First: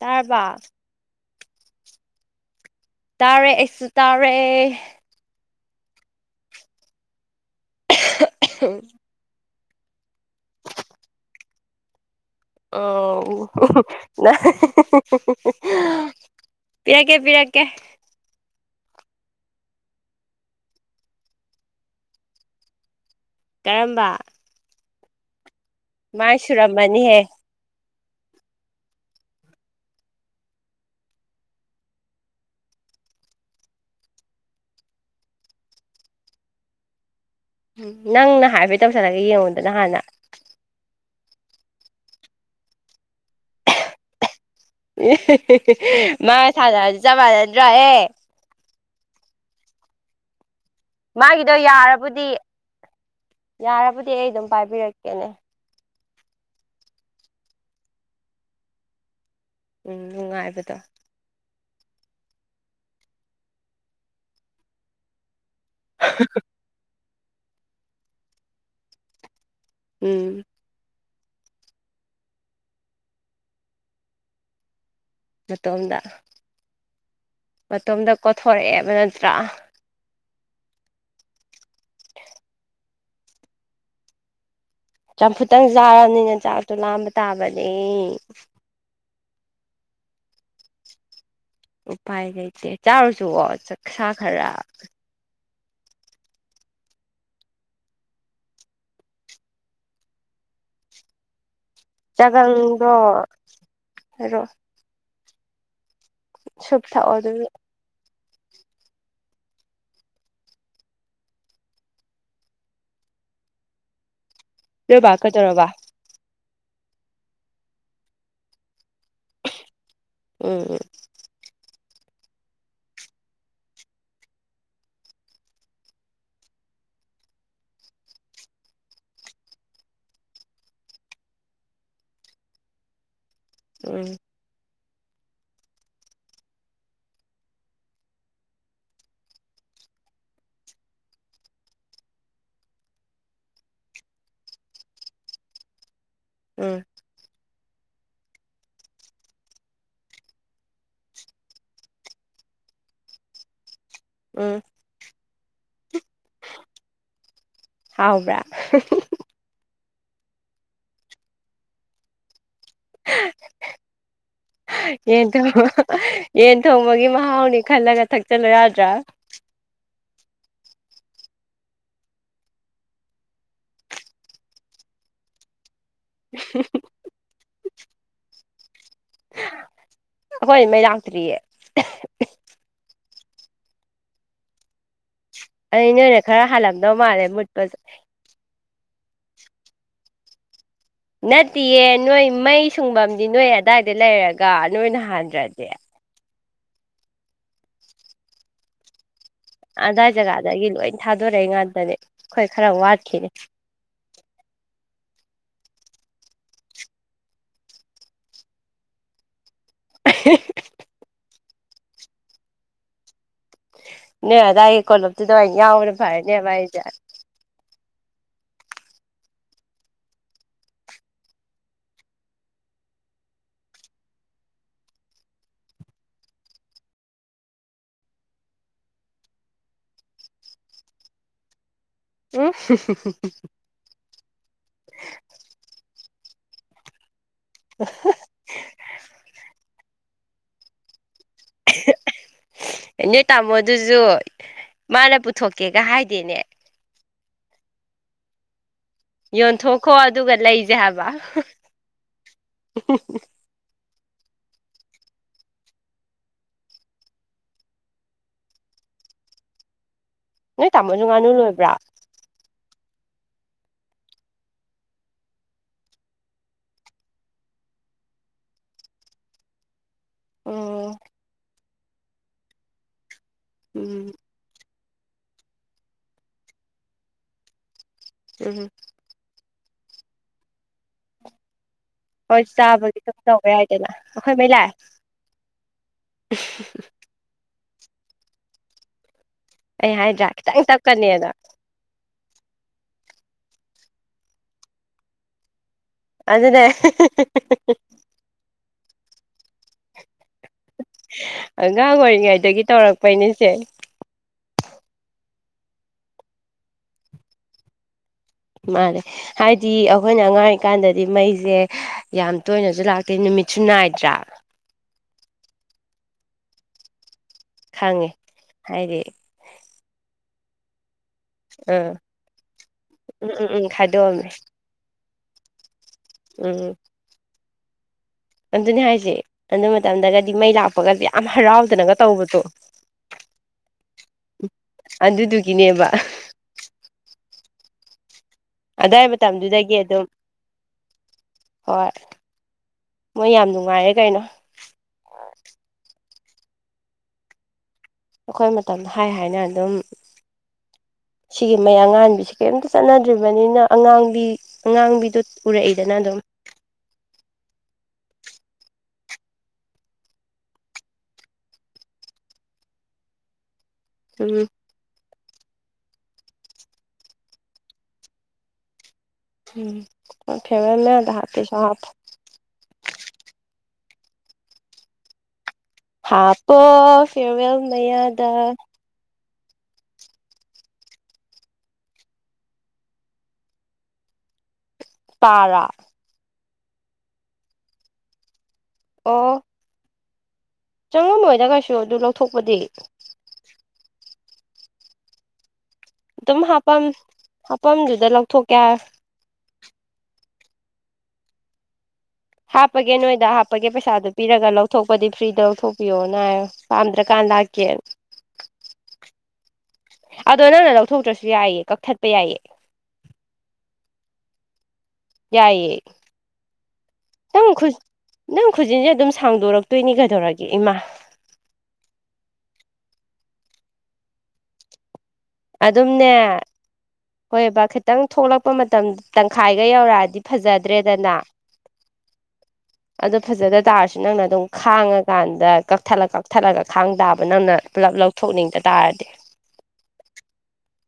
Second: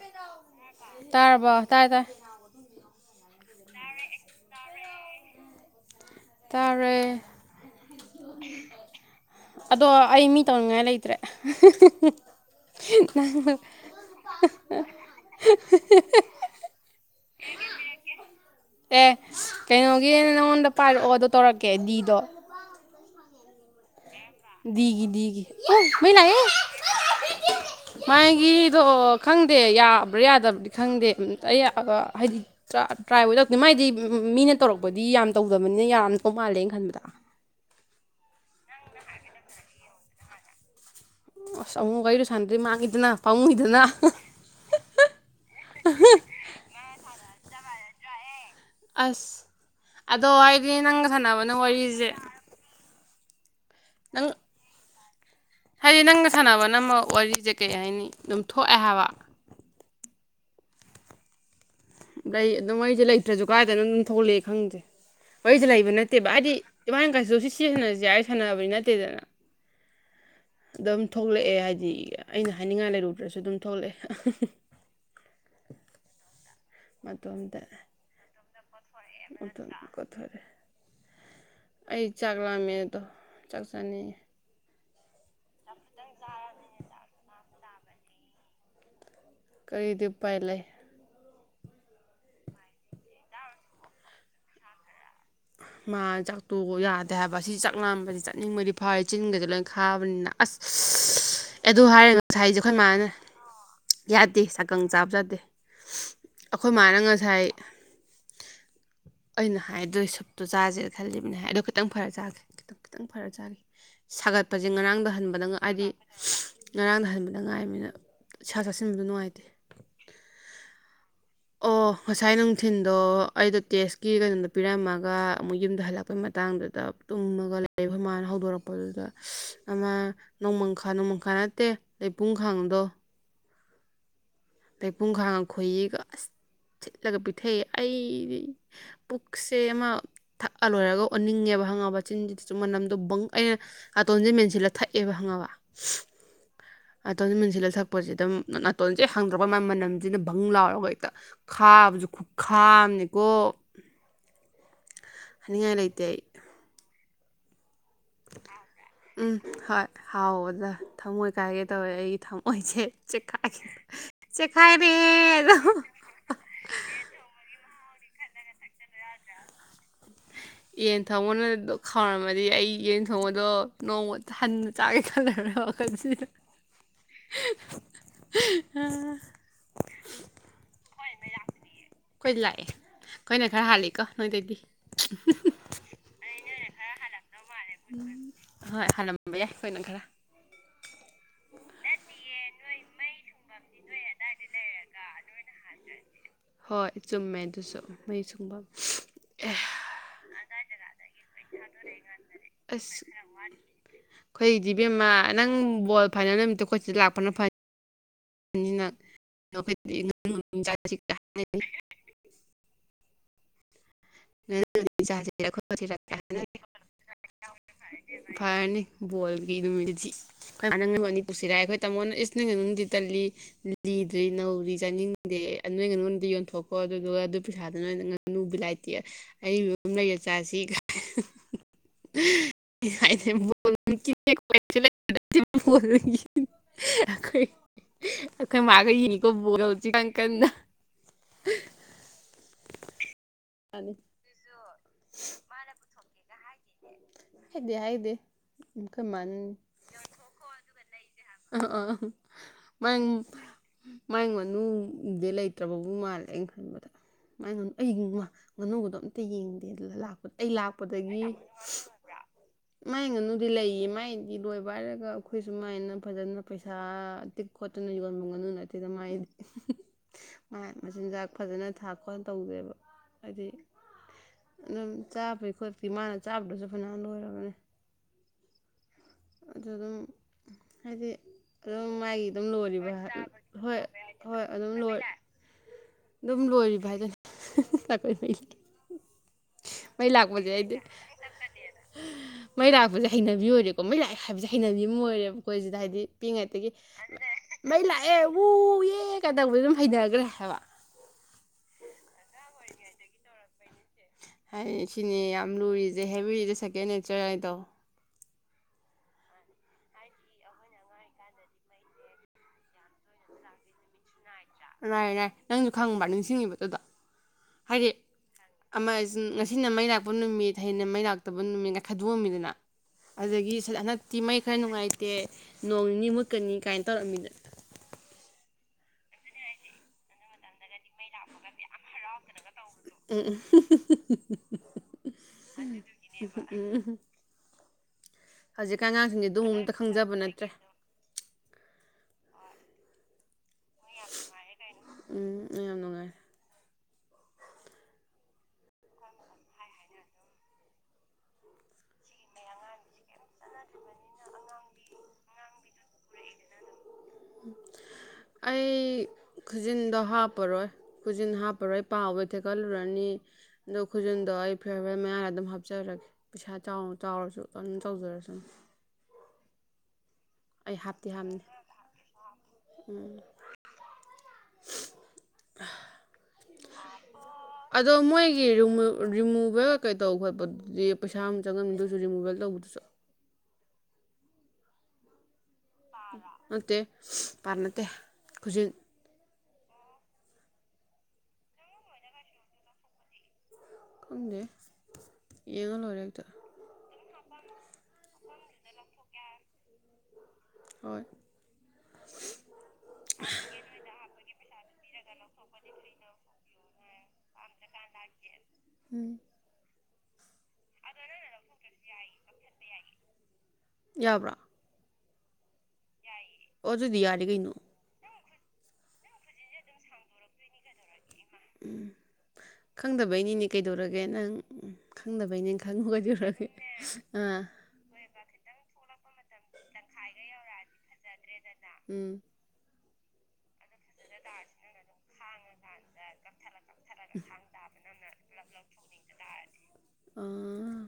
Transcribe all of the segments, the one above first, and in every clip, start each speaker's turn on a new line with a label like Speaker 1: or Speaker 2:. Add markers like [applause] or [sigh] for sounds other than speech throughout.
Speaker 1: ꯇꯔꯕꯥ
Speaker 2: ꯇꯥꯔꯕꯣ ꯇꯥꯏ ꯇꯥꯏ
Speaker 1: ꯇꯥꯔꯦ ꯑꯩꯁꯨ ꯇꯥꯔꯦ
Speaker 2: ꯇꯔꯦ
Speaker 1: ꯍ
Speaker 2: ꯑꯗꯣ ꯑꯩ ꯃꯤ ꯇꯧꯅꯤꯡꯉꯥꯏ ꯂꯩꯇ꯭ꯔꯦ
Speaker 1: ꯑꯣ
Speaker 2: ꯅꯪ
Speaker 1: ꯅ ꯄꯤꯔꯛꯀꯦ ꯄꯤꯔꯛꯀꯦ
Speaker 2: ꯑꯦ ꯀꯩꯅꯣꯒꯤ ꯅꯉꯣꯟꯗ ꯄꯥꯏꯔꯛꯑꯣꯗꯣ ꯇꯧꯔꯛꯀꯦ ꯗꯤꯗꯣ
Speaker 1: ꯀꯔꯝꯕ
Speaker 2: ꯒꯤ ꯗꯤꯒꯤ ꯃ
Speaker 1: ꯃꯥꯏ
Speaker 2: ꯂꯩꯏꯌꯦ
Speaker 1: ꯁꯨꯔꯝꯃꯅꯤꯍꯦ
Speaker 2: ꯃꯥꯥꯏꯒꯤꯗꯣ ꯈꯪꯗꯦ ꯌꯥꯕ꯭ꯔꯥ ꯌꯥꯗꯕꯗꯤ ꯈꯪꯗꯦ ꯑꯩ ꯍꯥꯏꯗꯤ ꯇ꯭ꯔꯥꯏꯕ ꯑꯣꯏꯗꯛꯇꯦ ꯃꯥꯏꯗꯤ ꯃꯤꯅ ꯇꯧꯔꯛꯄꯗꯤ ꯌꯥꯝ ꯇꯧꯗꯕꯅꯤꯅ ꯌꯥꯝꯔ ꯇꯧ ꯃꯥꯜꯂꯦꯅ ꯈꯟꯕꯗ
Speaker 1: ꯎꯝ ꯅꯪꯅ ꯍꯥꯏꯕꯩ ꯇꯧꯁꯜꯂꯒ ꯌꯦꯡꯉꯨꯗ ꯅ ꯍꯥꯟꯅ
Speaker 2: ꯑꯁ ꯑꯃꯨꯛ ꯋꯥꯔꯤꯗꯨꯣ ꯁꯥꯟꯅꯗꯔꯤ ꯃꯥꯡꯉꯤꯗꯅ ꯄꯥꯎꯉꯨꯤꯗꯅ
Speaker 1: ꯑꯦ ꯃꯥ ꯁꯥꯟꯅꯔꯁꯨ ꯆꯞ ꯃꯥꯟꯅꯗ꯭ꯔꯣꯍꯦ
Speaker 2: ꯑꯁ ꯑꯗꯣ ꯑꯩꯗꯤ ꯅꯪꯒ ꯁꯥꯟꯅꯕꯅꯦ ꯋꯥꯔꯤꯁꯦ
Speaker 1: ꯌꯥꯕꯨꯗꯤ ꯑꯩ
Speaker 2: ꯅꯪ
Speaker 1: ꯑꯗꯨꯝ ꯄꯥꯏꯕꯤꯔꯛꯀꯦꯅꯦ
Speaker 2: ꯍꯥꯏꯗꯤ ꯅꯪꯒ ꯁꯥꯟꯅꯕꯅ ꯋꯥꯔꯤꯁꯦ ꯀꯩ ꯍꯥꯏꯅꯤ ꯑꯗꯨꯝ ꯊꯣꯛꯑꯦ ꯍꯥꯏꯕ
Speaker 1: ꯎꯝ ꯅꯨꯡꯉꯥꯏꯕꯗꯣ
Speaker 2: ꯂꯩ ꯑꯗꯨꯝ ꯃꯩꯁꯦ ꯂꯩꯇ꯭ꯔꯁꯨ ꯀꯥꯏꯗꯅ ꯑꯗꯨꯝ ꯊꯣꯛꯂꯛꯑꯦ ꯈꯪꯗꯦ ꯃꯩꯁꯦ ꯂꯩꯕ ꯅꯠꯇꯦꯕ ꯍꯥꯏꯗꯤ ꯏꯃꯥꯏꯅ ꯀꯥꯏꯁꯨ ꯁꯤ ꯁꯥꯟꯅꯔꯁꯤꯦ ꯑꯩ ꯁꯥꯟꯅꯕꯅꯤ ꯅꯠꯇꯦꯗꯅ
Speaker 1: ꯎꯝ
Speaker 2: ꯑꯗꯨꯝ ꯊꯣꯛꯂꯛꯑꯦ ꯍꯥꯏꯗꯤ ꯑꯩꯅ ꯍꯥꯏꯅꯤꯡꯉꯥꯏ ꯂꯩꯔꯨꯗ꯭ꯔꯁꯨ ꯑꯗꯨꯝ ꯊꯣꯛꯂꯛꯑꯦ
Speaker 1: ꯃꯇꯣꯝꯗ ꯃꯇꯣꯝꯗ ꯀꯣꯊꯣꯔꯛꯑꯦꯕ ꯅꯠꯇ꯭ꯔꯥ
Speaker 2: ꯅ ꯐꯔꯦ ꯑꯩ ꯆꯥꯛ ꯂꯥꯛꯑꯝꯃꯦ ꯑꯗꯣ ꯆꯥꯛ ꯆꯥꯅꯤꯡꯌꯦ
Speaker 1: ꯆꯝꯐꯨꯠꯇꯪ ꯆꯥꯔꯕꯅꯤꯅ ꯆꯥꯛꯇꯣ ꯂꯥꯝꯕ ꯇꯥꯕꯅꯦ
Speaker 2: ꯀꯔꯤꯗꯤ ꯎꯄꯥꯏ ꯂꯩ
Speaker 1: ꯎꯄꯥꯏ ꯂꯩꯇꯦ ꯆꯥꯔꯨꯁꯨꯣ ꯁꯥ ꯈꯔ
Speaker 2: ꯃꯥ ꯆꯥꯛꯇꯨ ꯌꯥꯗꯦ ꯍꯥꯏꯕ ꯑꯁꯤ ꯆꯥꯛ ꯂꯥꯝꯕꯁ ꯆꯠꯅꯤꯡꯕꯗꯤ ꯐꯔꯦ ꯆꯤꯟꯒꯁꯦ ꯂꯣꯏ ꯈꯥꯕꯅꯤꯅ ꯑꯁ ꯑꯗꯨ ꯍꯥꯏꯔꯒ ꯉꯁꯥꯏꯁꯦ ꯑꯩꯈꯣꯏ
Speaker 1: ꯆꯒꯪꯗꯣ
Speaker 2: ꯃꯥꯅ
Speaker 1: ꯀꯩꯅꯣ
Speaker 2: ꯌꯥꯗꯦ ꯀꯪ ꯆꯥꯕꯖꯥꯗꯦ ꯑꯩꯈꯣꯏ
Speaker 1: ꯁꯨꯞ
Speaker 2: ꯃꯥꯅ
Speaker 1: ꯊꯛꯑꯣ
Speaker 2: ꯉꯁꯥꯏ
Speaker 1: ꯑꯗꯨꯒ
Speaker 2: ꯑꯩꯅ ꯍꯥꯏꯗꯣꯏ ꯁ ꯇꯨ ꯆꯥꯁꯦꯅ ꯈꯜꯂꯤꯕꯅꯦ ꯍꯥꯏ ꯑꯗꯣ ꯈꯤꯇꯪ ꯐꯔ ꯆꯥꯒꯦ ꯈꯤꯇꯪ ꯈꯤꯇꯪ ꯐꯔ ꯆꯥꯒꯦ ꯁꯥꯒꯠꯄ ꯄꯁꯦ
Speaker 1: ꯅꯣꯏ
Speaker 2: ꯉꯔꯥꯡꯗ
Speaker 1: ꯕꯥ
Speaker 2: ꯍꯟꯕꯗ
Speaker 1: ꯀꯩꯗꯧꯔꯕ
Speaker 2: ꯍꯥꯏꯗꯤ ꯉꯔꯥꯡ ꯅꯍꯟꯕꯗ ꯉꯥꯏꯕꯅꯤꯅ ꯁꯥ ꯆꯥꯁꯤꯟꯕꯗꯣ ꯅꯨꯡꯉꯥꯏꯇꯦ
Speaker 1: ꯎꯝ ꯎꯝ
Speaker 2: ꯑꯣ ꯉꯁꯥꯏ ꯅꯨꯡꯊꯤꯟꯗꯣ ꯑꯩꯗꯣ ꯇꯦꯁꯀꯤ ꯀꯩꯅꯣꯗꯣ ꯄꯤꯔꯝꯃꯒꯦ ꯒ ꯑꯃꯨꯛ ꯌꯨꯝꯗ ꯍꯜꯂꯛꯄꯩ ꯃꯇꯥꯡꯗꯨꯗ ꯇꯨꯝꯃꯒ ꯂꯩꯃꯥꯟꯅ ꯍꯧꯗꯣꯔꯛꯄꯗꯨꯗ ꯑꯃ ꯅꯣꯡꯃꯪꯈꯥ ꯅꯣꯡꯃꯪꯈꯥ ꯅꯠꯇꯦ ꯂꯩ ꯄꯨꯡ ꯈꯥꯡꯗꯣ
Speaker 1: ꯎꯝ
Speaker 2: ꯑꯗ ꯄꯨꯡꯈꯥꯡꯒ ꯈꯣꯏꯌꯦꯒ ꯑꯁ ꯊꯠꯂꯒ ꯄꯤꯛꯊꯩꯑ ꯑꯩꯗꯤ ꯄꯨꯛꯁꯦ ꯑꯃ ꯊꯛꯑ ꯂꯣꯏꯔꯒ ꯑꯣꯟꯅꯤꯡꯉꯦꯕ ꯍꯪꯉꯕ ꯆꯤꯟꯁꯤꯗꯁꯨ ꯃꯅꯝꯗꯣ ꯕꯪ ꯑꯩꯅ ꯀꯥꯇꯣꯟꯁꯦ ꯃꯦꯟꯁꯤꯜꯂ ꯊꯛꯑꯦꯕ ꯈꯪꯉꯕ
Speaker 1: ꯎꯝ
Speaker 2: ꯅꯥꯇꯣꯟꯁꯤ ꯃꯟꯁꯤꯜꯂꯒ ꯊꯛꯄꯁꯤꯗ ꯑꯗꯨꯝ ꯅꯥꯇꯣꯟꯁꯦ ꯍꯪꯗ꯭ꯔꯄ ꯃꯥ ꯃꯅꯝꯁꯤꯅ ꯕꯪ ꯂꯥꯎꯔꯒ ꯍꯦꯛꯇ ꯈꯥꯕꯁꯨ ꯈꯥꯝꯅꯤꯀꯣ
Speaker 1: ꯎꯝ
Speaker 2: ꯍꯥꯏꯅꯤꯡꯉꯥꯏ ꯂꯩꯇꯦ ꯑꯩ
Speaker 1: ꯍꯥꯎꯕ꯭ꯔꯥ
Speaker 2: ꯎꯝ ꯍꯣꯏ ꯍꯥꯎꯕꯗ ꯊꯝꯃꯣꯏ ꯀꯥꯏꯒꯦ ꯇꯧꯋꯦ ꯑꯩꯒꯤ ꯊꯝꯃꯣꯏꯁꯦ ꯆꯈꯥꯏ
Speaker 1: ꯌꯦꯟ
Speaker 2: ꯆꯤꯈꯥꯏꯔꯤꯦꯗ
Speaker 1: ꯊꯣꯡꯕ ꯌꯦꯟ ꯊꯣꯡꯕꯒꯤ ꯃꯍꯥꯎꯅꯤ ꯈꯜꯂꯒ ꯊꯛꯆꯜꯂꯣ ꯌꯥꯗ꯭ꯔꯥ [inaudible]
Speaker 2: ꯌꯦꯟ ꯊꯣꯡꯕꯅ ꯑꯗꯨ ꯈꯥꯎꯔꯝꯃꯗꯤ ꯑꯩ ꯌꯦꯟ ꯊꯣꯡꯕꯗꯣ ꯅꯣꯡꯃ ꯍꯟ ꯆꯥ ꯆꯂꯔ ꯋꯥꯁꯤ [unintelligible]
Speaker 1: ꯎ [unintelligible]
Speaker 2: ꯑꯥ [unintelligible]
Speaker 1: ꯑꯩꯈꯣꯏ ꯃꯩ ꯂꯥꯛꯇ꯭ꯔꯤꯌꯦ
Speaker 2: ꯑꯩꯈꯣꯏ ꯂꯥꯛꯑꯦ ꯑꯩꯈꯣꯏꯅ ꯈꯔ ꯍꯥꯂꯤꯀꯣ ꯅꯣꯏꯗꯩꯗꯤ
Speaker 1: ꯑꯩ ꯅꯣꯏꯅ ꯈꯔ ꯍꯥꯜꯂꯝꯗꯧ ꯃꯥꯜꯂꯦ ꯃꯨꯠꯄꯁꯦ
Speaker 2: ꯍꯣꯏ ꯍꯥꯜꯂꯝꯕ ꯌꯥꯏ ꯑꯩꯈꯣꯏꯅ ꯈꯔ
Speaker 1: ꯅꯠꯇꯦꯌꯦ ꯅꯣꯏ ꯃꯩ ꯁꯨꯡꯐꯝꯗꯤ ꯅꯣꯏ ꯑꯗꯥꯏꯗ ꯂꯩꯔꯒ ꯅꯣꯏꯅ ꯍꯥꯟꯊ꯭ꯔꯗꯤꯦ
Speaker 2: ꯍꯣꯏ ꯆꯨꯝꯃꯦ ꯑꯗꯨꯁꯨ ꯃꯩ ꯁꯨꯡꯐꯝ ꯑꯦ
Speaker 1: ꯑꯗꯥꯏ ꯖꯒꯥꯗꯒꯤ ꯂꯣꯏ ꯊꯥꯗꯣꯔꯛꯏ ꯉꯥꯛꯇꯅꯦ ꯑꯩꯈꯣꯏ ꯈꯔ ꯋꯥꯠꯈꯤꯅꯦ
Speaker 2: ꯑꯩꯈꯣꯏ ꯏꯗꯤꯕꯦꯝꯃ ꯅꯪ ꯕꯣꯜ ꯐꯥꯏꯅꯦꯜ ꯅꯨꯃꯤꯠꯇ ꯈꯣꯁꯤꯗ ꯂꯥꯛꯄꯅ ꯐꯩ ꯑꯩꯈꯣꯏ [unintelligible] [unintelligible]
Speaker 1: ꯅ ꯑꯗꯥ ꯑꯩ ꯀꯣꯂꯇꯗ ꯑ ꯑꯔ ꯐꯥꯏ
Speaker 2: ꯆꯥꯁꯤ
Speaker 1: ꯅꯕꯏ
Speaker 2: ꯐꯔꯅꯤ ꯕꯣꯜ ꯀꯤ ꯅꯨꯃꯤꯁꯤ ꯈ ꯅꯪ ꯑꯅꯤ ꯄꯨꯁꯤꯔꯑ ꯑꯩꯈꯣꯏ ꯇꯥꯃꯣꯅ ꯏꯁ ꯅꯉ ꯅꯨꯡꯗꯤ ꯇꯜꯂꯤ [unintelligible] ꯂꯤꯗ꯭ꯔꯤ ꯅꯧꯔꯤ ꯆꯥꯅꯤꯡꯗꯦ ꯅꯣꯏ ꯉꯥ ꯅꯉꯣꯟꯗ ꯌꯣꯟꯊꯣꯛꯀꯣ ꯑꯗꯨꯗꯨꯒ ꯑꯗꯨ ꯄꯩꯁꯥꯗ ꯅꯣꯏ ꯉꯥꯅꯨ ꯕꯤꯂꯥꯏ ꯑꯩ ꯌꯨꯝ ꯂꯩꯔ ꯆꯥꯁꯤ
Speaker 1: ꯎꯝ
Speaker 2: [unintelligible] ꯣ [unintelligible]
Speaker 1: ꯑ [unintelligible]
Speaker 2: ꯑꯩꯈꯣꯏ ꯃꯥꯒ ꯌꯦꯀꯣ ꯕꯣꯜ ꯍꯧꯖꯤꯛ ꯀ ꯀꯗ
Speaker 1: ꯅꯣꯏ ꯇꯥꯃꯣꯗꯨꯁꯨ ꯃꯥꯅ ꯄꯨꯊꯣꯛꯀꯦꯒ ꯍꯥꯏꯗꯦꯅꯦ
Speaker 2: ꯍꯥꯏꯗꯦ ꯍꯥꯏꯗꯦ ꯑꯩꯈꯣꯏ ꯃꯅ
Speaker 1: ꯌꯣꯟꯊꯣꯛꯈꯣ ꯑꯗꯨꯒ ꯂꯩꯁꯦ ꯍꯥꯏꯕ
Speaker 2: ꯑ ꯑ ꯃ ꯃꯥꯏ ꯉꯥꯅꯨꯗꯤ ꯂꯩꯇ꯭ꯔꯕꯕꯨ ꯃꯥꯜꯂꯦꯩꯅ ꯈꯟꯕꯗ ꯃꯥꯏ ꯉꯥꯅꯨ ꯑꯩ ꯉꯥꯅꯨꯧꯕꯗꯣ ꯑꯝꯇ ꯌꯦꯡꯗꯦ ꯑꯗꯨ ꯂꯥꯛꯄꯗ ꯑꯩ
Speaker 1: ꯅꯣꯏ ꯇꯥꯃꯣꯁꯨ
Speaker 2: ꯂꯥꯛꯄꯗꯒꯤ
Speaker 1: ꯉꯥꯅꯨ ꯂꯣꯏꯕ꯭ꯔꯥ
Speaker 2: ꯃꯥꯏ ꯉꯥꯅꯨꯗꯤ ꯂꯩꯌꯦ ꯃꯥꯏꯗꯤ ꯂꯣꯏꯕ ꯍꯥꯏꯔꯒ ꯑꯩꯈꯣꯏ ꯁꯨ ꯃꯥꯏꯅ ꯐꯖꯅ ꯄꯩꯁꯥ ꯇꯤꯛ ꯈꯣꯠꯇꯅ ꯌꯣꯟꯕ ꯉꯅꯨ ꯅꯠꯇꯦꯗ ꯃꯥꯏꯗꯤ ꯃꯥ
Speaker 1: ꯎꯝ
Speaker 2: ꯃꯆꯤꯟꯖꯥꯛ ꯐꯖꯅ ꯊꯥ ꯈꯣ ꯇꯧꯗꯦꯕ ꯍꯥꯏꯗꯤ
Speaker 1: ꯎꯝ
Speaker 2: ꯑꯗꯨꯝ ꯆꯥꯕꯩ ꯈꯣꯠꯄꯤ ꯃꯥꯅ ꯆꯥꯕꯗꯨꯁꯨ ꯐꯖꯅ ꯂꯣꯏꯔꯕꯅꯦ
Speaker 1: ꯎꯝ
Speaker 2: ꯑꯗꯨ ꯑꯗꯨꯝ ꯍꯥꯏꯗꯤ ꯑꯗꯨꯝ ꯃꯥꯒꯤ
Speaker 1: ꯍꯣꯏ
Speaker 2: ꯑꯗꯨꯝ ꯂꯣꯏꯔꯤꯕ
Speaker 1: ꯆꯥꯕꯒꯤ ꯁꯨꯝ ꯇꯧꯕ
Speaker 2: ꯍꯣꯏ
Speaker 1: ꯌꯥꯏꯗꯅ ꯑꯩꯈꯣꯏ
Speaker 2: ꯍꯣꯏ
Speaker 1: ꯃꯩ
Speaker 2: ꯑꯗꯨꯝ
Speaker 1: ꯂꯥꯛꯑꯦ
Speaker 2: ꯂꯣꯏ ꯑꯗꯨꯝ ꯂꯣꯏꯔꯤꯕ ꯍꯥꯏꯗꯅꯈꯣꯏ
Speaker 1: ꯑꯩ
Speaker 2: ꯃꯩ ꯂꯥꯛꯥꯛ
Speaker 1: ꯍꯥꯏꯗ꯭ꯔꯥ
Speaker 2: ꯃꯖꯦ
Speaker 1: ꯈꯤꯇꯪ
Speaker 2: ꯌꯥꯗꯦ
Speaker 1: ꯇꯞꯀꯅꯦꯅ
Speaker 2: ꯃꯩ ꯂꯥꯛꯄꯁꯦ ꯍꯩꯅꯕꯤ ꯑꯣꯏꯔꯦꯀꯣ ꯃꯩ ꯂꯥꯛꯑꯦ ꯍꯥꯏꯕꯁꯦ ꯍꯩꯅꯕꯤ ꯑꯃ ꯑꯣꯏꯔꯦꯕ ꯑꯩꯈꯣꯏ ꯁꯤꯗ ꯍꯥꯏꯗꯤ
Speaker 1: ꯑꯗꯨ ꯑꯗꯨꯅꯦ
Speaker 2: ꯄꯤꯛꯏꯉꯩꯗꯒꯤ ꯃꯩ ꯂꯥꯛꯑꯦ ꯎꯌꯦ ꯀꯩꯗꯧꯕꯗ ꯑꯗꯨꯝ ꯍꯩꯅꯈ꯭ꯔꯦ ꯍꯥꯏꯕ
Speaker 1: ꯑꯉꯥꯡ ꯑꯣꯏꯔꯤꯉꯩꯗꯒꯤ ꯇꯧꯔꯛꯄꯩꯅꯦꯁꯦ
Speaker 2: ꯍꯥꯏ ꯁꯤꯅꯤ ꯌꯥꯝ ꯂꯨꯔꯤꯁꯦ ꯍꯦꯕꯤꯔꯤꯁꯦ ꯁꯦꯀꯦꯟ ꯅꯦꯆꯔ ꯍꯥꯏꯗꯣ
Speaker 1: ꯃꯥꯂꯦ ꯍꯥꯏꯗꯤ ꯑꯩꯈꯣꯏꯅꯉꯥꯡꯔꯤꯀꯥꯟꯗꯗꯤ ꯃꯩꯁꯦ ꯌꯥꯝ ꯇꯣꯏꯅꯁꯨ ꯂꯥꯛꯇꯣꯏ ꯅꯨꯃꯤꯠꯁꯨ ꯅꯥꯏꯗ꯭ꯔꯥ
Speaker 2: ꯔꯥꯏ ꯔꯔꯥꯏ ꯅꯪꯁꯨ ꯈꯪꯕ ꯅꯤꯡꯁꯤꯡꯉꯤꯕꯗꯨꯗꯣ ꯍꯥꯏꯗꯤ
Speaker 1: ꯈꯪꯉꯦ
Speaker 2: ꯑꯃ
Speaker 1: ꯍꯥꯏꯗꯤ
Speaker 2: ꯉꯁꯤꯅ ꯃꯩ ꯂꯥꯛꯄ ꯅꯨꯃꯤꯠ ꯍꯅ ꯃꯩꯔꯥꯛ ꯐꯠꯇꯕ ꯅꯨꯃꯤꯠꯅ
Speaker 1: ꯑꯥ
Speaker 2: ꯈꯥꯏꯗꯣꯛꯑꯝꯃꯤꯗꯅ
Speaker 1: ꯎꯝ ꯎꯝ
Speaker 2: ꯑꯗꯨꯗꯒꯤ
Speaker 1: ꯎꯝ
Speaker 2: ꯍꯟꯗꯛꯇꯤ
Speaker 1: ꯈꯥꯏꯗꯣꯛꯑꯝꯃꯦ
Speaker 2: ꯃꯩ ꯈꯔ ꯅꯨꯡꯉꯥꯏꯇ ꯗꯦ ꯅꯣꯡ ꯅꯤꯅꯤ ꯃꯨꯠꯀꯅꯤ ꯀꯥꯏꯅ ꯇꯧꯔꯝꯃꯤꯅ
Speaker 1: ꯑꯗꯨꯅꯤ ꯍꯥꯏꯁꯦ ꯑꯗꯨ ꯃꯇꯝꯗꯒꯗꯤ ꯃꯩ ꯂꯥꯛꯄꯒꯗꯤ ꯌꯥꯝ ꯍꯔꯥꯎꯗꯅꯒ ꯇꯧꯕꯗꯣ ꯎ ꯑꯗꯨꯗꯨꯒꯤꯅꯦꯕ
Speaker 2: ꯎꯝ ꯍꯧꯖꯤꯛꯀ
Speaker 1: ꯑꯗꯥꯏ
Speaker 2: ꯑꯉꯥꯡꯁꯤꯡꯁꯦ ꯑꯗꯨꯝ
Speaker 1: ꯃꯇꯝꯗꯨꯗꯒꯤ
Speaker 2: ꯑꯃꯨꯛꯇ
Speaker 1: ꯑꯗꯨꯝ
Speaker 2: ꯈꯪꯖꯕ ꯅꯠꯇ꯭ꯔꯦ
Speaker 1: ꯍꯣꯏ ꯃꯣꯏ ꯌꯥꯝ ꯅꯨꯡꯉꯥꯏꯔꯦ ꯀꯩꯅꯣ
Speaker 2: ꯎꯝ ꯌꯥꯝ ꯅꯨꯡꯉꯥꯏ
Speaker 1: ꯑꯩꯈꯣꯏ ꯃꯇꯝꯗ ꯍꯥꯏ ꯍꯥꯏꯅ ꯑꯗꯨꯝ ꯁꯤꯒꯤ ꯃꯩ ꯑꯉꯥꯟꯕꯤꯁꯤ ꯀꯔꯤꯝꯇ ꯆꯠꯅꯗ꯭ꯔꯤꯕꯅꯤꯅ ꯑꯉꯥꯡꯕꯤ ꯑꯉꯥꯡꯕꯤꯗꯣ ꯎꯔꯛꯏꯗꯅ ꯑꯗꯨꯝ
Speaker 2: ꯑꯩ ꯈꯨꯖꯤꯟꯗꯣ ꯍꯥꯞꯄꯔꯣꯏ ꯈꯨꯖꯤꯟ ꯍꯥꯞꯄꯔꯣꯏ ꯄꯥꯎꯕꯩ ꯊꯦꯛꯀꯠꯂꯨꯔꯅꯤ
Speaker 1: ꯎꯝ
Speaker 2: ꯂꯈꯣꯖꯗꯏ ꯐꯤꯌꯕꯦꯜ ꯃꯌꯥꯝꯗ ꯑꯗꯨꯝ ꯍꯥꯞꯆꯔꯒꯦ ꯄꯩꯁꯥ ꯆꯥꯎꯅ ꯆꯥꯎꯔꯁꯨ ꯑꯗꯨ ꯇꯧꯖꯔꯁꯨ ꯑꯗꯨ
Speaker 1: ꯎꯝ
Speaker 2: ꯑꯩ
Speaker 1: ꯐꯦꯔꯋꯦꯜ
Speaker 2: ꯍꯥꯞꯇꯤ
Speaker 1: ꯃꯌꯥꯗ
Speaker 2: ꯍꯥꯞꯅꯤ
Speaker 1: ꯍꯥꯞꯀꯦꯁꯨ ꯍꯥꯞꯄꯣ
Speaker 2: ꯎꯝ
Speaker 1: ꯍꯥꯄꯣ ꯐꯤꯦꯔꯋꯦꯜ
Speaker 2: ꯑꯗꯣ
Speaker 1: ꯃꯌꯥꯗ
Speaker 2: ꯃꯣꯏꯒꯤ ꯔꯤꯃꯨꯚꯦꯜ ꯀꯩ ꯇꯧꯕ ꯈꯣꯠꯄꯗꯨꯗꯤ ꯄꯩꯁꯥ ꯑꯃ ꯆꯪꯉꯝꯃꯤꯗꯣꯏꯁꯨ ꯔꯤꯃꯨꯚꯦꯜ ꯇꯧꯕꯗꯨꯁꯨ
Speaker 1: ꯇꯔꯥ
Speaker 2: ꯅꯠꯇꯦ ꯄꯥꯔ ꯅꯠꯇꯦ ꯈꯨꯖꯤ
Speaker 1: ꯑꯣ ꯆꯪꯉꯝꯃꯣꯏꯗ ꯀꯩꯁꯨ ꯑꯗꯨ ꯂꯧꯊꯣꯛꯄꯗꯤ
Speaker 2: ꯈꯪꯗꯦ ꯌꯦꯡꯉ ꯂꯣꯏꯔꯦ ꯍꯦꯛꯇ
Speaker 1: ꯑꯗꯨꯝ ꯍꯥꯐꯝ ꯍꯥꯐꯝꯗꯨꯗ ꯂꯧꯊꯣꯛꯀꯦꯔ
Speaker 2: ꯍꯣꯏ
Speaker 1: ꯍꯥꯞꯄꯒꯦ ꯅꯣꯏꯗ ꯍꯥꯞꯄꯒꯦ ꯄꯩꯁꯥꯗꯨꯣ ꯄꯤꯔꯒ ꯂꯧꯊꯣꯛꯄꯗꯤ ꯐ꯭ꯔꯤꯗ ꯂꯧꯊꯣꯛꯄꯤꯌꯣꯅ ꯍꯥꯏ ꯄꯥꯝꯗ꯭ꯔꯀꯥꯟꯗ ꯂꯥꯛꯀꯦꯅ
Speaker 2: ꯦꯝ
Speaker 1: ꯑꯗꯣ ꯅꯪꯅ ꯂꯧꯊꯣꯛꯇ꯭ꯔꯁꯨ ꯌꯥꯏꯌꯦ ꯀꯛꯊꯠꯄ ꯌꯥꯏꯌꯦ
Speaker 2: ꯌꯥꯕ꯭ꯔꯥ
Speaker 1: ꯌꯥꯏꯌꯦ
Speaker 2: ꯍꯖꯣ ꯌꯥꯜꯂꯤꯒꯩꯅꯨ
Speaker 1: ꯅꯪ ꯈꯨꯠ ꯅꯪ ꯈꯨꯖꯤꯟꯁꯦ ꯑꯗꯨꯝ ꯁꯥꯡꯗꯣꯔꯛꯇꯣꯏꯅꯤ ꯀꯩꯗꯧꯔꯒꯦ ꯏꯃꯥ
Speaker 2: ꯎꯝ ꯈꯪꯗꯕꯩꯅꯤꯅꯦ ꯀꯩꯗꯧꯔꯒꯦ ꯅꯪ ꯎꯝ ꯈꯪꯗꯥꯕꯏꯅ ꯈꯥꯡꯨꯕꯗꯔ꯭ꯔꯈ
Speaker 1: ꯍꯣꯏ ꯕꯕꯥ ꯈꯤꯇꯪ ꯊꯣꯛꯂꯛꯄ ꯃꯇꯝ ꯇꯪꯈꯥꯏꯒ ꯌꯧꯔꯛꯑꯗꯤ ꯐꯖꯗ꯭ꯔꯦꯗꯅ
Speaker 2: ꯎꯝ
Speaker 1: ꯑꯗꯨꯗꯣ ꯐꯖꯗ ꯇꯥꯔꯁꯨ ꯅꯪꯅ ꯑꯗꯨꯝ ꯈꯥꯡꯉꯀꯥꯟꯗ ꯀꯛꯊꯠꯂ ꯀꯛꯊꯠꯂꯒ ꯈꯥꯡ ꯇꯥꯕ ꯅꯪꯅ ꯄꯨꯜꯂꯞ ꯂꯧꯊꯣꯛꯅꯤꯡꯗ ꯇꯥꯔꯗꯤ
Speaker 2: ꯑꯥ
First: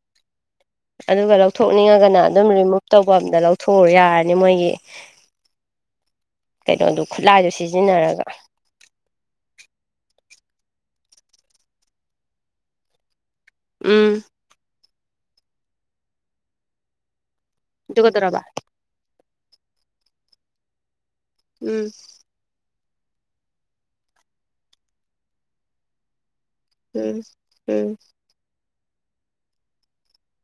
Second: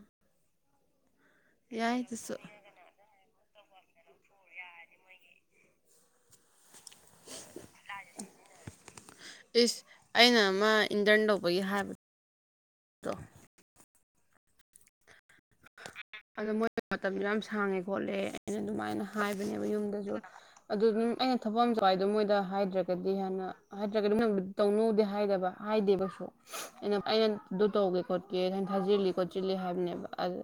Speaker 1: ꯑꯗꯨꯒ ꯂꯧꯊꯣꯛꯅꯤꯡꯉꯒꯅ
Speaker 2: ꯑꯗꯨꯁꯨ
Speaker 1: ꯑꯗꯨꯝ ꯔꯤꯃꯨꯚ ꯇꯧꯕ ꯑꯝꯗ ꯂꯧꯊꯣꯛꯎ ꯌꯥꯔꯅꯤ ꯃꯣꯏꯒꯤ ꯀꯩꯅꯣꯗꯨ ꯈꯨꯠꯂꯥꯏꯗꯨꯣ ꯁꯤꯖꯤꯟꯅꯔꯒ
Speaker 2: ꯏꯁ ꯑꯩꯅ ꯑꯃ ꯏꯟꯇꯔꯟ ꯇꯧꯕꯒꯤ ꯍꯥꯏꯕꯅꯦꯥ
Speaker 1: ꯎꯝ
Speaker 2: ꯑꯗꯣ ꯃꯣꯏꯗ ꯃꯇꯝꯁꯨ ꯌꯥꯝ ꯁꯥꯡꯉꯦ ꯈꯣꯠꯂꯦ
Speaker 1: ꯑꯗꯨꯒꯗꯧꯔꯕ
Speaker 2: ꯑꯩꯅ ꯑꯗꯨꯃꯥꯏꯅ ꯍꯥꯏꯕꯅꯦꯕ ꯌꯨꯝꯗꯁꯨ ꯑꯗꯨ ꯑꯗꯨꯝ ꯑꯩꯅ ꯊꯕꯛ ꯑ
Speaker 1: ꯎꯝ
Speaker 2: ꯆꯋꯥꯏꯗꯣ ꯃꯣꯏꯗ ꯍꯥꯏꯗ꯭ꯔꯦ ꯗꯤ ꯍꯥꯟꯅ ꯍꯥꯏꯗ꯭ꯔꯒꯗꯤ ꯇꯧꯅꯧꯗꯦ ꯍꯥꯏꯗꯕ ꯍꯥꯏꯗꯦꯕꯁꯨ ꯑꯩꯅ
Speaker 1: ꯎꯝ
Speaker 2: ꯑꯩꯅ ꯑꯗꯨ
Speaker 1: ꯎꯝ
Speaker 2: ꯇꯧꯒꯦ ꯈꯣꯠꯀꯦ ꯑꯩꯅ ꯊꯥꯖꯤꯜꯂꯤ ꯈꯣꯠꯆꯤꯜꯂꯤ ꯍꯥꯏꯕꯅꯦꯕ ꯑꯗꯨ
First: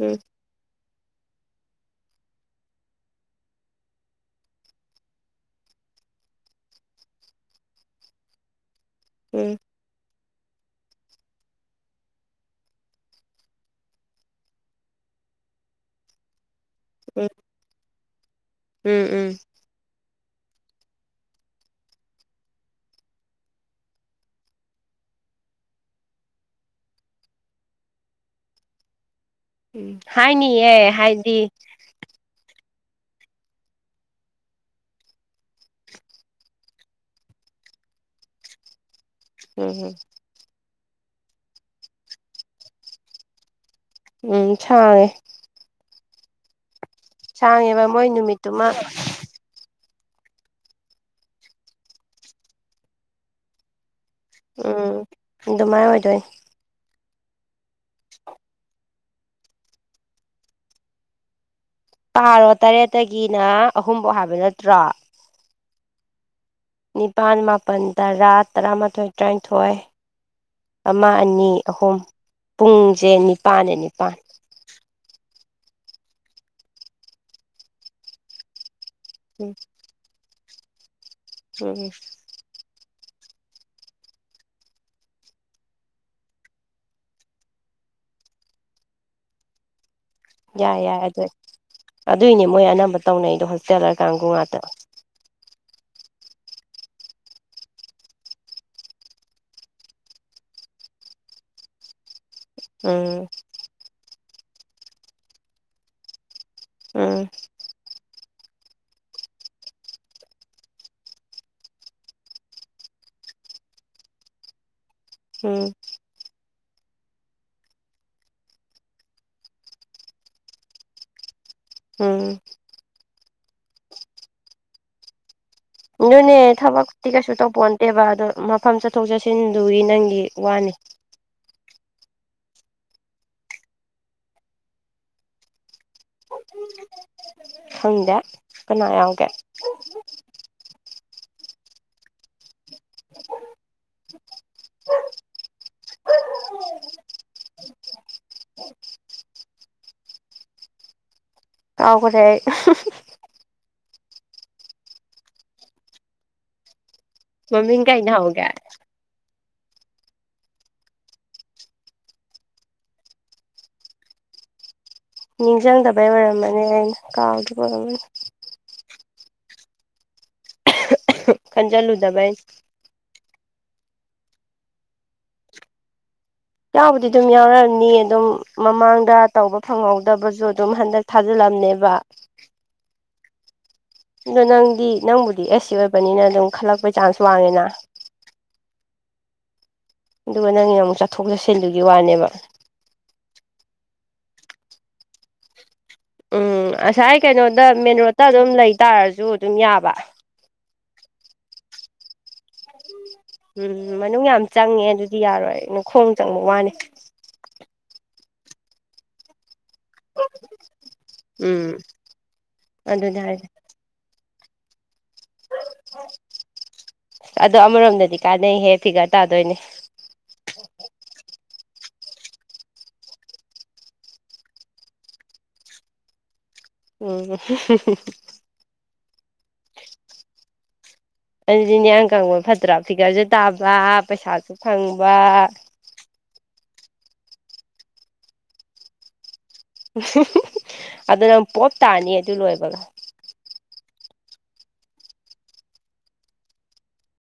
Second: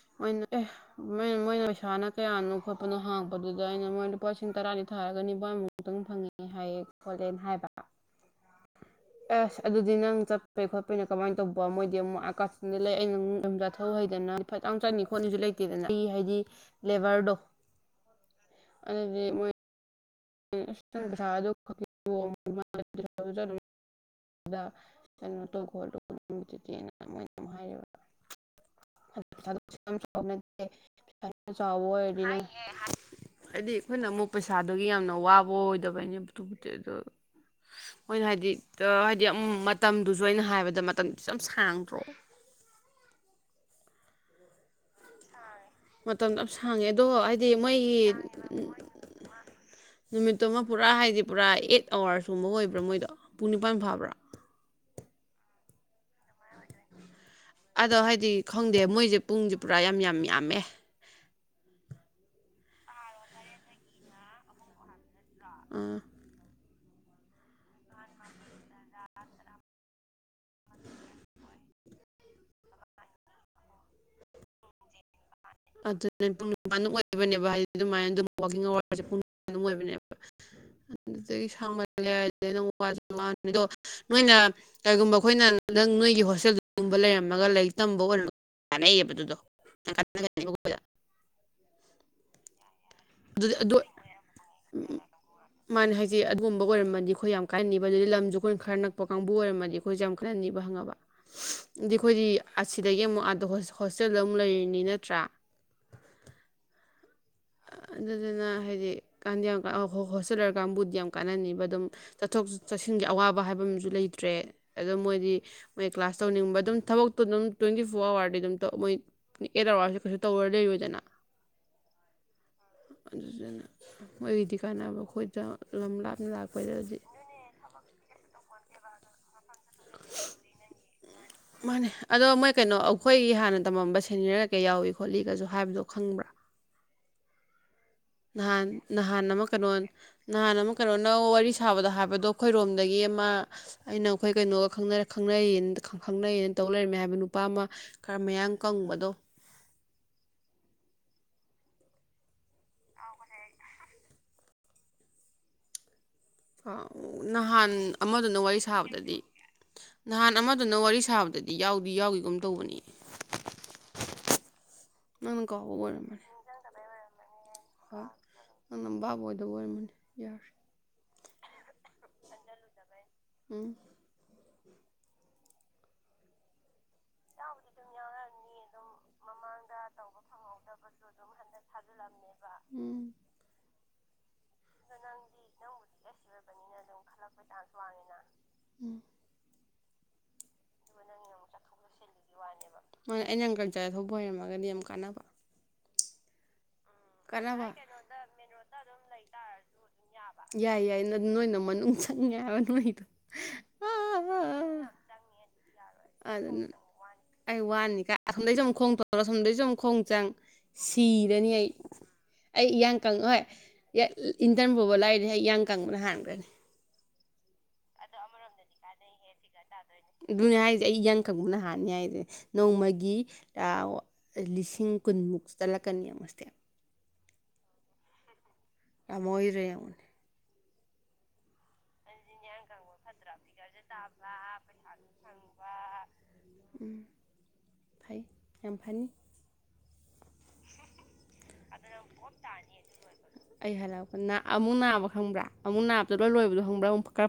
Speaker 1: ꯎꯝ
Speaker 2: ꯑꯣꯏꯣꯏ ꯃꯣꯏꯅ ꯄꯩꯁꯥꯅ ꯀꯌꯥꯅꯣ ꯈꯣꯠꯄꯅꯣ ꯍꯥꯡꯕꯗꯨꯗ ꯑꯩꯅ ꯃꯣꯏ ꯂꯨꯄꯥ ꯂꯤꯁꯤꯡ ꯇꯔꯥꯅꯤ ꯊꯥꯔꯒ ꯅꯤꯄꯥꯃꯨ ꯑꯃꯨꯛꯇꯪ ꯐꯪꯉꯤ ꯍꯥꯏꯌꯦ ꯀꯣꯂꯦꯟ ꯍꯥꯏꯕ
Speaker 1: [unintelligible] ꯎꯝ
Speaker 2: ꯑꯁ ꯑꯗꯨꯗꯤ ꯅꯪ ꯆꯞꯄ ꯩ ꯈꯣꯠꯄꯅ ꯀꯃꯥꯏꯅ ꯇꯧꯕꯣ ꯃꯣꯏꯗꯤ ꯑꯃꯨꯛ ꯑꯀꯅ ꯂꯩ ꯑꯩꯅ ꯧ ꯍꯩꯗꯅ ꯏꯐꯠꯇ ꯆꯪꯅꯤ ꯈꯣꯠꯅꯤꯁꯨ ꯂꯩꯇꯦꯗꯅ ꯑꯩ ꯍꯥꯏꯗꯤ ꯂꯦꯕꯔꯗꯣ ꯑ
Speaker 1: ꯎꯝ ꯎꯝ
Speaker 2: ꯃꯣꯏ ꯭ꯔꯥ ꯑꯗꯨ ꯀꯩꯅꯣ ꯇꯧꯈ ꯇꯧꯕ ꯆꯦꯅ ꯃꯣꯏꯅ ꯍꯥꯏ ꯌꯥꯝ
Speaker 1: ꯎꯝ
Speaker 2: ꯆꯥꯎꯕ ꯅꯠꯇꯦ
Speaker 1: ꯍꯥꯏꯅꯤꯌꯦ
Speaker 2: ꯄꯩ
Speaker 1: ꯍꯥꯏꯗꯤ
Speaker 2: ꯌꯥꯝ ꯆꯥꯎꯕ ꯑꯣꯏꯔꯤꯅꯦ ꯍꯥꯏꯗꯤ ꯑꯩꯈꯣꯏꯅ ꯑꯃꯨꯛ ꯄꯩꯁꯥꯗꯨꯒꯤ ꯌꯥꯝꯅ ꯋꯥꯕ ꯑꯣꯏꯗꯕꯩꯅꯦ ꯄꯨꯄꯤ ꯑꯗꯨꯗ ꯃꯣꯏꯅ ꯍꯥꯏꯗꯤ ꯍꯥꯏꯗꯤ
Speaker 1: ꯎꯝ
Speaker 2: ꯃꯇꯝꯗꯨꯁꯨ ꯑꯩꯅ ꯍꯥꯏꯕꯗ ꯃꯇꯝꯗꯨꯁꯨ ꯌꯥꯝ ꯁꯥꯡꯗ꯭ꯔꯣ
Speaker 1: ꯎꯝ ꯁꯥꯡꯉꯦ
Speaker 2: ꯃꯇꯝꯗ ꯌꯥꯝ ꯁꯥꯡꯉꯦ ꯑꯗꯣ ꯍꯥꯏꯗꯤ
Speaker 1: ꯁꯥꯡꯉꯦꯕ
Speaker 2: ꯃꯣꯏꯒꯤ
Speaker 1: ꯃꯣꯏ ꯅꯨꯃꯤꯠꯇꯨꯃ [unintelligible]
Speaker 2: ꯅꯨꯃꯤꯠꯇꯨꯃ ꯄꯨꯔꯥ ꯍꯥꯏꯗꯤ ꯄꯨꯔꯥ ꯑꯩꯠ ꯑꯋꯥꯔꯁꯀꯨꯝꯕ ꯑꯣꯏꯕ꯭ꯔꯥ ꯃꯣꯏꯗꯣ ꯄꯨꯡ ꯅꯤꯄꯥꯟ ꯐꯥꯕ꯭ꯔꯥ
Speaker 1: ꯎꯝ ꯑꯗꯨꯃꯥꯏꯅ ꯑꯣꯏꯗꯣꯏꯅꯤ
Speaker 2: ꯑꯗꯣ ꯍꯥꯏꯗꯤ ꯈꯪꯗꯦ ꯃꯣꯏꯁꯦ ꯄꯨꯡꯁꯦ ꯄꯨꯔꯥ ꯌꯥꯝ ꯌꯥꯝ ꯌꯥꯝꯃꯦ
Speaker 1: ꯀꯥꯔꯣ ꯇꯔꯦꯠꯇꯒꯤꯅ ꯑꯍꯨꯝꯐꯧ ꯍꯥꯏꯕ ꯅꯠꯇ꯭ꯔꯣ
Speaker 2: ꯑꯥ
Speaker 1: ꯅꯤꯄꯥꯜ ꯃꯥꯄꯜ ꯇꯔꯥ ꯇꯔꯥꯃꯥꯊꯣꯏ ꯇꯔꯥꯅꯤꯊꯣꯏ ꯑꯃ ꯑꯅꯤ ꯑꯍꯨꯝ ꯄꯨꯡꯁꯦ ꯅꯤꯄꯥꯜꯅ ꯅꯤꯄꯥꯜ
Speaker 2: ꯑꯗꯨ ꯄꯨꯡ ꯅꯤꯄꯥꯥꯟꯨꯛ ꯑꯣꯏꯕꯅꯦꯕ ꯍꯥꯏꯗꯤ ꯑꯗꯨꯃꯥꯏꯅ ꯑꯗꯨꯝ ꯑꯋꯥꯔ
Speaker 1: ꯎꯝ
Speaker 2: ꯑꯗꯨꯗꯒꯤ ꯁꯥꯡ
Speaker 1: ꯎꯝ
Speaker 2: ꯍꯥꯏꯔ ꯅ ꯋꯥꯗꯣ ꯅꯣꯏꯅ ꯀꯩꯒꯨꯝꯕ ꯑꯩꯈꯣꯏꯅꯗꯪ ꯅꯣꯏꯒꯤ ꯍꯣꯁꯇꯦꯜꯒꯨꯝꯕ ꯂꯩꯔꯝꯃꯒ ꯂꯥꯏꯔꯤꯛ ꯇꯝꯕ ꯑꯣꯏꯔꯝ ꯅꯌꯦꯗꯨꯗ
Speaker 1: ꯌꯥꯏ ꯌꯥꯏ ꯑꯗꯨ ꯑꯗꯨꯏꯅꯦ ꯃꯣꯏ ꯑꯅꯝꯕꯗ
Speaker 2: ꯑꯗꯨꯗꯤ ꯑꯗꯨ ꯎꯝ ꯃꯥꯅꯦ ꯍꯥꯏꯁꯦ ꯑꯗꯨꯒꯨꯝꯕ ꯑꯣꯏꯔꯃꯗꯤ ꯑꯩꯈꯣꯏ ꯌꯥꯝ ꯀꯥꯏꯍꯟꯅꯤꯕ ꯑꯗꯨꯗꯤ ꯂꯝꯁꯨ ꯑꯩꯈꯣꯏꯅ ꯈꯔ ꯅꯛꯄ ꯀꯥꯡꯕꯨ ꯑꯣꯏꯔꯃꯗꯤ ꯑꯩꯈꯣꯏꯁꯦ ꯌꯥꯝ ꯀꯟꯅ ꯅꯤꯕ ꯍꯪꯉꯕ ꯑꯗꯤ ꯑꯩꯈꯣꯏꯗꯤ ꯑꯁꯤꯗꯒꯤ ꯑꯃꯨꯛ
Speaker 1: ꯎꯝ
Speaker 2: ꯑ ꯍꯣꯁꯇꯦꯜꯗ ꯑꯃꯨꯛ ꯂꯩꯔꯤꯅꯤ ꯅꯠꯇ꯭ꯔꯥ
Speaker 1: ꯑ
Speaker 2: ꯑꯗꯨꯗꯨꯅ ꯍꯥꯏꯗꯤꯀꯥꯟꯗꯤ ꯌꯥꯝ ꯍꯣꯁꯇꯦꯜ ꯑꯣꯏꯔꯀ ꯀꯥꯡꯕꯨꯗꯤ ꯌꯥꯝ ꯀꯥꯟꯅꯅꯤꯕ ꯑꯗꯨꯝ ꯆꯠꯊꯣꯛ ꯆꯠꯁꯤꯟꯒꯤ ꯑꯋꯥꯕ ꯍꯥꯏꯕ ꯑꯃꯁꯨ ꯂꯩꯇ꯭ꯔꯦ ꯑꯗꯣ ꯃꯣꯏꯗꯤ
Speaker 1: ꯎꯝ
Speaker 2: ꯃꯣꯏ ꯀ꯭ꯂꯥꯁ ꯇꯧꯅꯤꯡꯕ ꯑꯗꯨꯝ ꯊꯕꯛꯇꯣ ꯑꯗꯨꯝ ꯇ꯭ꯋꯦꯟꯇꯤ ꯐꯣꯔ ꯑꯋꯥꯔꯗꯤ ꯑꯗꯨꯝ ꯃꯣꯏ ꯑꯦꯠ ꯑꯋꯥꯔꯁꯨ ꯀꯩꯁꯨ ꯇꯧꯔ ꯂꯩꯔꯣꯏꯗꯅ
Speaker 1: ꯎꯝ
Speaker 2: ꯑꯗꯨꯗꯨꯅ ꯃꯣꯏꯒꯤꯗꯤ ꯀꯥꯟꯅꯕ ꯈꯣꯣꯏꯠꯇ
Speaker 1: ꯅꯣꯏꯅꯦ ꯊꯕꯛꯇꯤ ꯀꯩꯁꯨ ꯇꯧꯕ ꯑꯦꯕ ꯑꯗꯣ ꯃꯐꯝ ꯆꯠꯊꯣꯛ ꯆꯠꯁꯤꯟꯗꯨꯒꯤ ꯅꯪꯒꯤ ꯋꯥꯅꯤ
Speaker 2: ꯃꯥꯅꯦ ꯑꯗꯣ ꯃꯣꯏ ꯀꯩꯅꯣ ꯑꯩꯈꯣꯏꯒꯤ ꯍꯥꯟꯅ ꯇꯝꯃꯝꯕ ꯁꯦꯅꯤꯌꯔ ꯀꯩ ꯀꯩ ꯌꯥꯎꯏ ꯈꯣꯠꯂꯤꯒꯁꯨ ꯍꯥꯏꯕꯗꯣ ꯈꯪꯕ꯭ꯔꯥ
Speaker 1: ꯍꯪꯗ
Speaker 2: ꯅꯍꯥꯟ ꯅꯍꯥꯟ ꯑꯃꯃꯛ ꯀꯩꯅꯣ ꯅꯍꯥꯟ ꯑꯃ ꯀꯩꯅꯣꯅ ꯋꯥꯔꯤ ꯁꯥꯕꯗ ꯍꯥꯏꯕꯗꯣ ꯈꯣꯏꯔꯣꯝꯗꯒꯤ ꯑꯃ ꯑꯩꯅ ꯑꯩꯈꯣꯏ ꯀꯩꯅꯣꯒ ꯈꯪꯅꯩꯌꯦ ꯈꯪꯅꯩꯌꯦꯅ ꯇꯧ ꯂꯩꯔꯝꯃꯦ ꯍꯥꯏꯕ ꯅꯨꯄꯥ ꯑꯃ ꯈꯔ ꯃꯌꯥ ꯀꯪꯕꯗꯣ
Speaker 1: ꯀꯥꯎꯈꯔꯦ
Speaker 2: ꯑꯥꯎ ꯀꯁꯦ ꯅꯍꯥꯟ
Speaker 1: ꯃꯃꯤꯡ ꯀꯩ
Speaker 2: ꯑꯃꯗꯨꯅ
Speaker 1: ꯅꯥꯎꯒꯦ
Speaker 2: ꯋꯥꯔꯤ ꯁ ꯁꯥꯕꯗꯗꯤ ꯅꯍꯥꯟ ꯑꯃꯗꯨꯅ ꯋꯥꯔꯤ ꯁꯥꯕꯗꯗꯤ ꯌꯥꯎꯗꯤ ꯌꯥꯎꯏꯒꯨꯝ ꯇꯧꯕꯅꯤ ꯅꯪꯅ ꯀꯥꯎꯕ
Speaker 1: ꯅꯤꯡꯖꯪꯗꯕꯩ ꯑꯣꯏꯔꯝꯃꯅꯤ ꯑꯩꯅ ꯀꯥꯎꯈꯤꯕ ꯑꯃ
Speaker 2: ꯅꯪꯅ ꯕꯥꯕ ꯑꯣꯏꯗꯕ ꯑꯣꯏꯔꯝꯃꯅꯤ ꯌꯥꯔꯦ
Speaker 1: ꯈꯟꯖꯜꯂꯨꯗꯕꯩꯅꯦ
Speaker 2: ꯎꯝ
Speaker 1: ꯆꯥꯕꯨꯗꯤ ꯑꯗꯨꯝ ꯌꯥꯎꯔꯛꯅꯤ ꯑꯗꯨꯝ ꯃꯃꯥꯡꯗ ꯇꯧꯕ ꯐꯪꯍꯧꯗꯕꯁꯨ ꯑꯗꯨꯝ ꯍꯟꯗꯛ ꯊꯥꯖꯤꯜꯂꯝꯅꯦꯕ
Speaker 2: ꯎꯝ
Speaker 1: ꯑꯗꯣ ꯅꯪꯗꯤ ꯅꯪꯕꯨꯗꯤ ꯑꯦꯁ ꯁꯤ ꯑꯣꯏꯕꯅꯤꯅ ꯑꯗꯨꯝ ꯈꯜꯂꯛꯄꯩ ꯆꯥꯟꯁꯨ ꯋꯥꯡꯉꯤꯅ
Speaker 2: ꯎꯝ
Speaker 1: ꯑꯗꯨꯒ ꯅꯪꯒꯤꯅ ꯑꯃꯨꯛ ꯆꯠꯊꯣꯛ ꯆꯠꯁꯤꯟꯗꯨꯒꯤ ꯋꯥꯅꯦꯕ
Speaker 2: ꯑꯩꯅꯪ ꯀꯜꯆꯔ ꯊꯧꯕ ꯑꯣꯏꯔꯝꯃꯒꯗꯤ ꯌꯥꯝ ꯀꯥꯟꯅꯕ
Speaker 1: ꯎꯝ ꯑꯁꯥꯏ ꯀꯩꯅꯣꯗ
Speaker 2: ꯀꯥꯟꯅꯕ
Speaker 1: ꯃꯦꯟ ꯔꯣꯇ ꯑꯗꯨꯝ ꯂꯩ ꯇꯥꯔꯁꯨ ꯑꯗꯨꯝ ꯌꯥꯕ
Speaker 2: ꯌꯥꯏ ꯌꯥꯏ ꯅꯣꯏꯅ ꯃꯅꯨꯡ ꯆꯪꯉꯦ ꯍꯥꯏꯕ ꯅꯣꯏꯗꯣ
Speaker 1: ꯎꯝ ꯃꯅꯨꯡ ꯌꯥꯝ ꯆꯪꯉꯦ ꯑꯗꯨꯗꯤ ꯌꯥꯔꯣꯏꯅꯦ
Speaker 2: ꯑꯗꯨꯅ ꯑꯩ ꯋꯥꯅꯤ ꯀꯥꯏ ꯑꯁꫭꯝꯗꯩꯁꯨꯨꯛ ꯈꯣꯡꯇꯣꯛ ꯁꯣꯝꯗꯩꯁꯨ ꯑꯃꯨꯛ ꯈꯣꯡ ꯆꯪ ꯁꯤꯔꯅꯤ ꯑꯩ
Speaker 1: ꯎꯝ
Speaker 2: ꯑꯩ ꯏꯌꯥꯡ ꯀꯪ
Speaker 1: ꯑꯗꯨꯅꯦ
Speaker 2: ꯍꯣꯏ
Speaker 1: ꯍꯥꯏꯁꯦ
Speaker 2: ꯌꯥ ꯏꯟꯇꯔꯟ ꯄꯨꯕ ꯂꯥꯛꯏꯅꯦ ꯍꯦꯛ ꯏꯌꯥꯡ ꯀꯪꯕꯅ ꯍꯥꯟꯈ꯭ꯔꯅꯤ
Speaker 1: ꯑꯗꯣ ꯑꯃꯔꯣꯝꯗꯗꯤ ꯀꯥꯟꯅꯩꯍꯦ ꯐꯤꯒꯔ ꯇꯥꯗꯣꯏꯅꯦ
Speaker 2: ꯑꯗꯨꯅꯦ ꯍꯥꯏꯔꯤꯁꯦ ꯑꯩ ꯏꯌꯥꯡ ꯀꯪꯕꯅ ꯍꯥꯟꯅꯤ ꯍꯥꯏꯁꯦ ꯅꯣꯡꯃꯒꯤ ꯂꯤꯁꯤꯡ ꯀꯨꯟꯃꯨꯛ ꯆꯠꯂꯛꯀꯅꯦꯕ ꯏꯁꯇꯦꯞ
Speaker 1: ꯎꯝ
Speaker 2: ꯑꯃꯃꯣ ꯍꯏꯔꯦꯎꯅꯤ [unintelligible]
Speaker 1: ꯑꯗꯨꯗꯤ ꯅꯤꯌꯥꯡ ꯀꯪꯕ ꯐꯠꯇ꯭ꯔꯥ ꯐꯤꯒꯔꯁꯨ ꯇꯥꯕ ꯄꯩꯁꯥꯁꯨ ꯐꯪꯕ
Speaker 2: ꯎꯝ ꯐꯩ ꯌꯥꯝ ꯐꯅꯤ
Speaker 1: ꯑꯗꯨꯅꯪ ꯄꯣꯞ ꯇꯥꯅꯤ ꯑꯗꯨ ꯂꯣꯏꯕꯒ
Speaker 2: ꯑꯩ ꯍꯜꯂꯛꯄ ꯑꯃꯨꯛꯅꯥꯕ ꯈꯪꯕ꯭ꯔꯥ ꯑꯃꯨꯛ ꯅꯥꯕꯗ ꯂꯣꯏ ꯂꯣꯏꯕꯗ ꯈꯪꯕꯔꯥ ꯈꯔ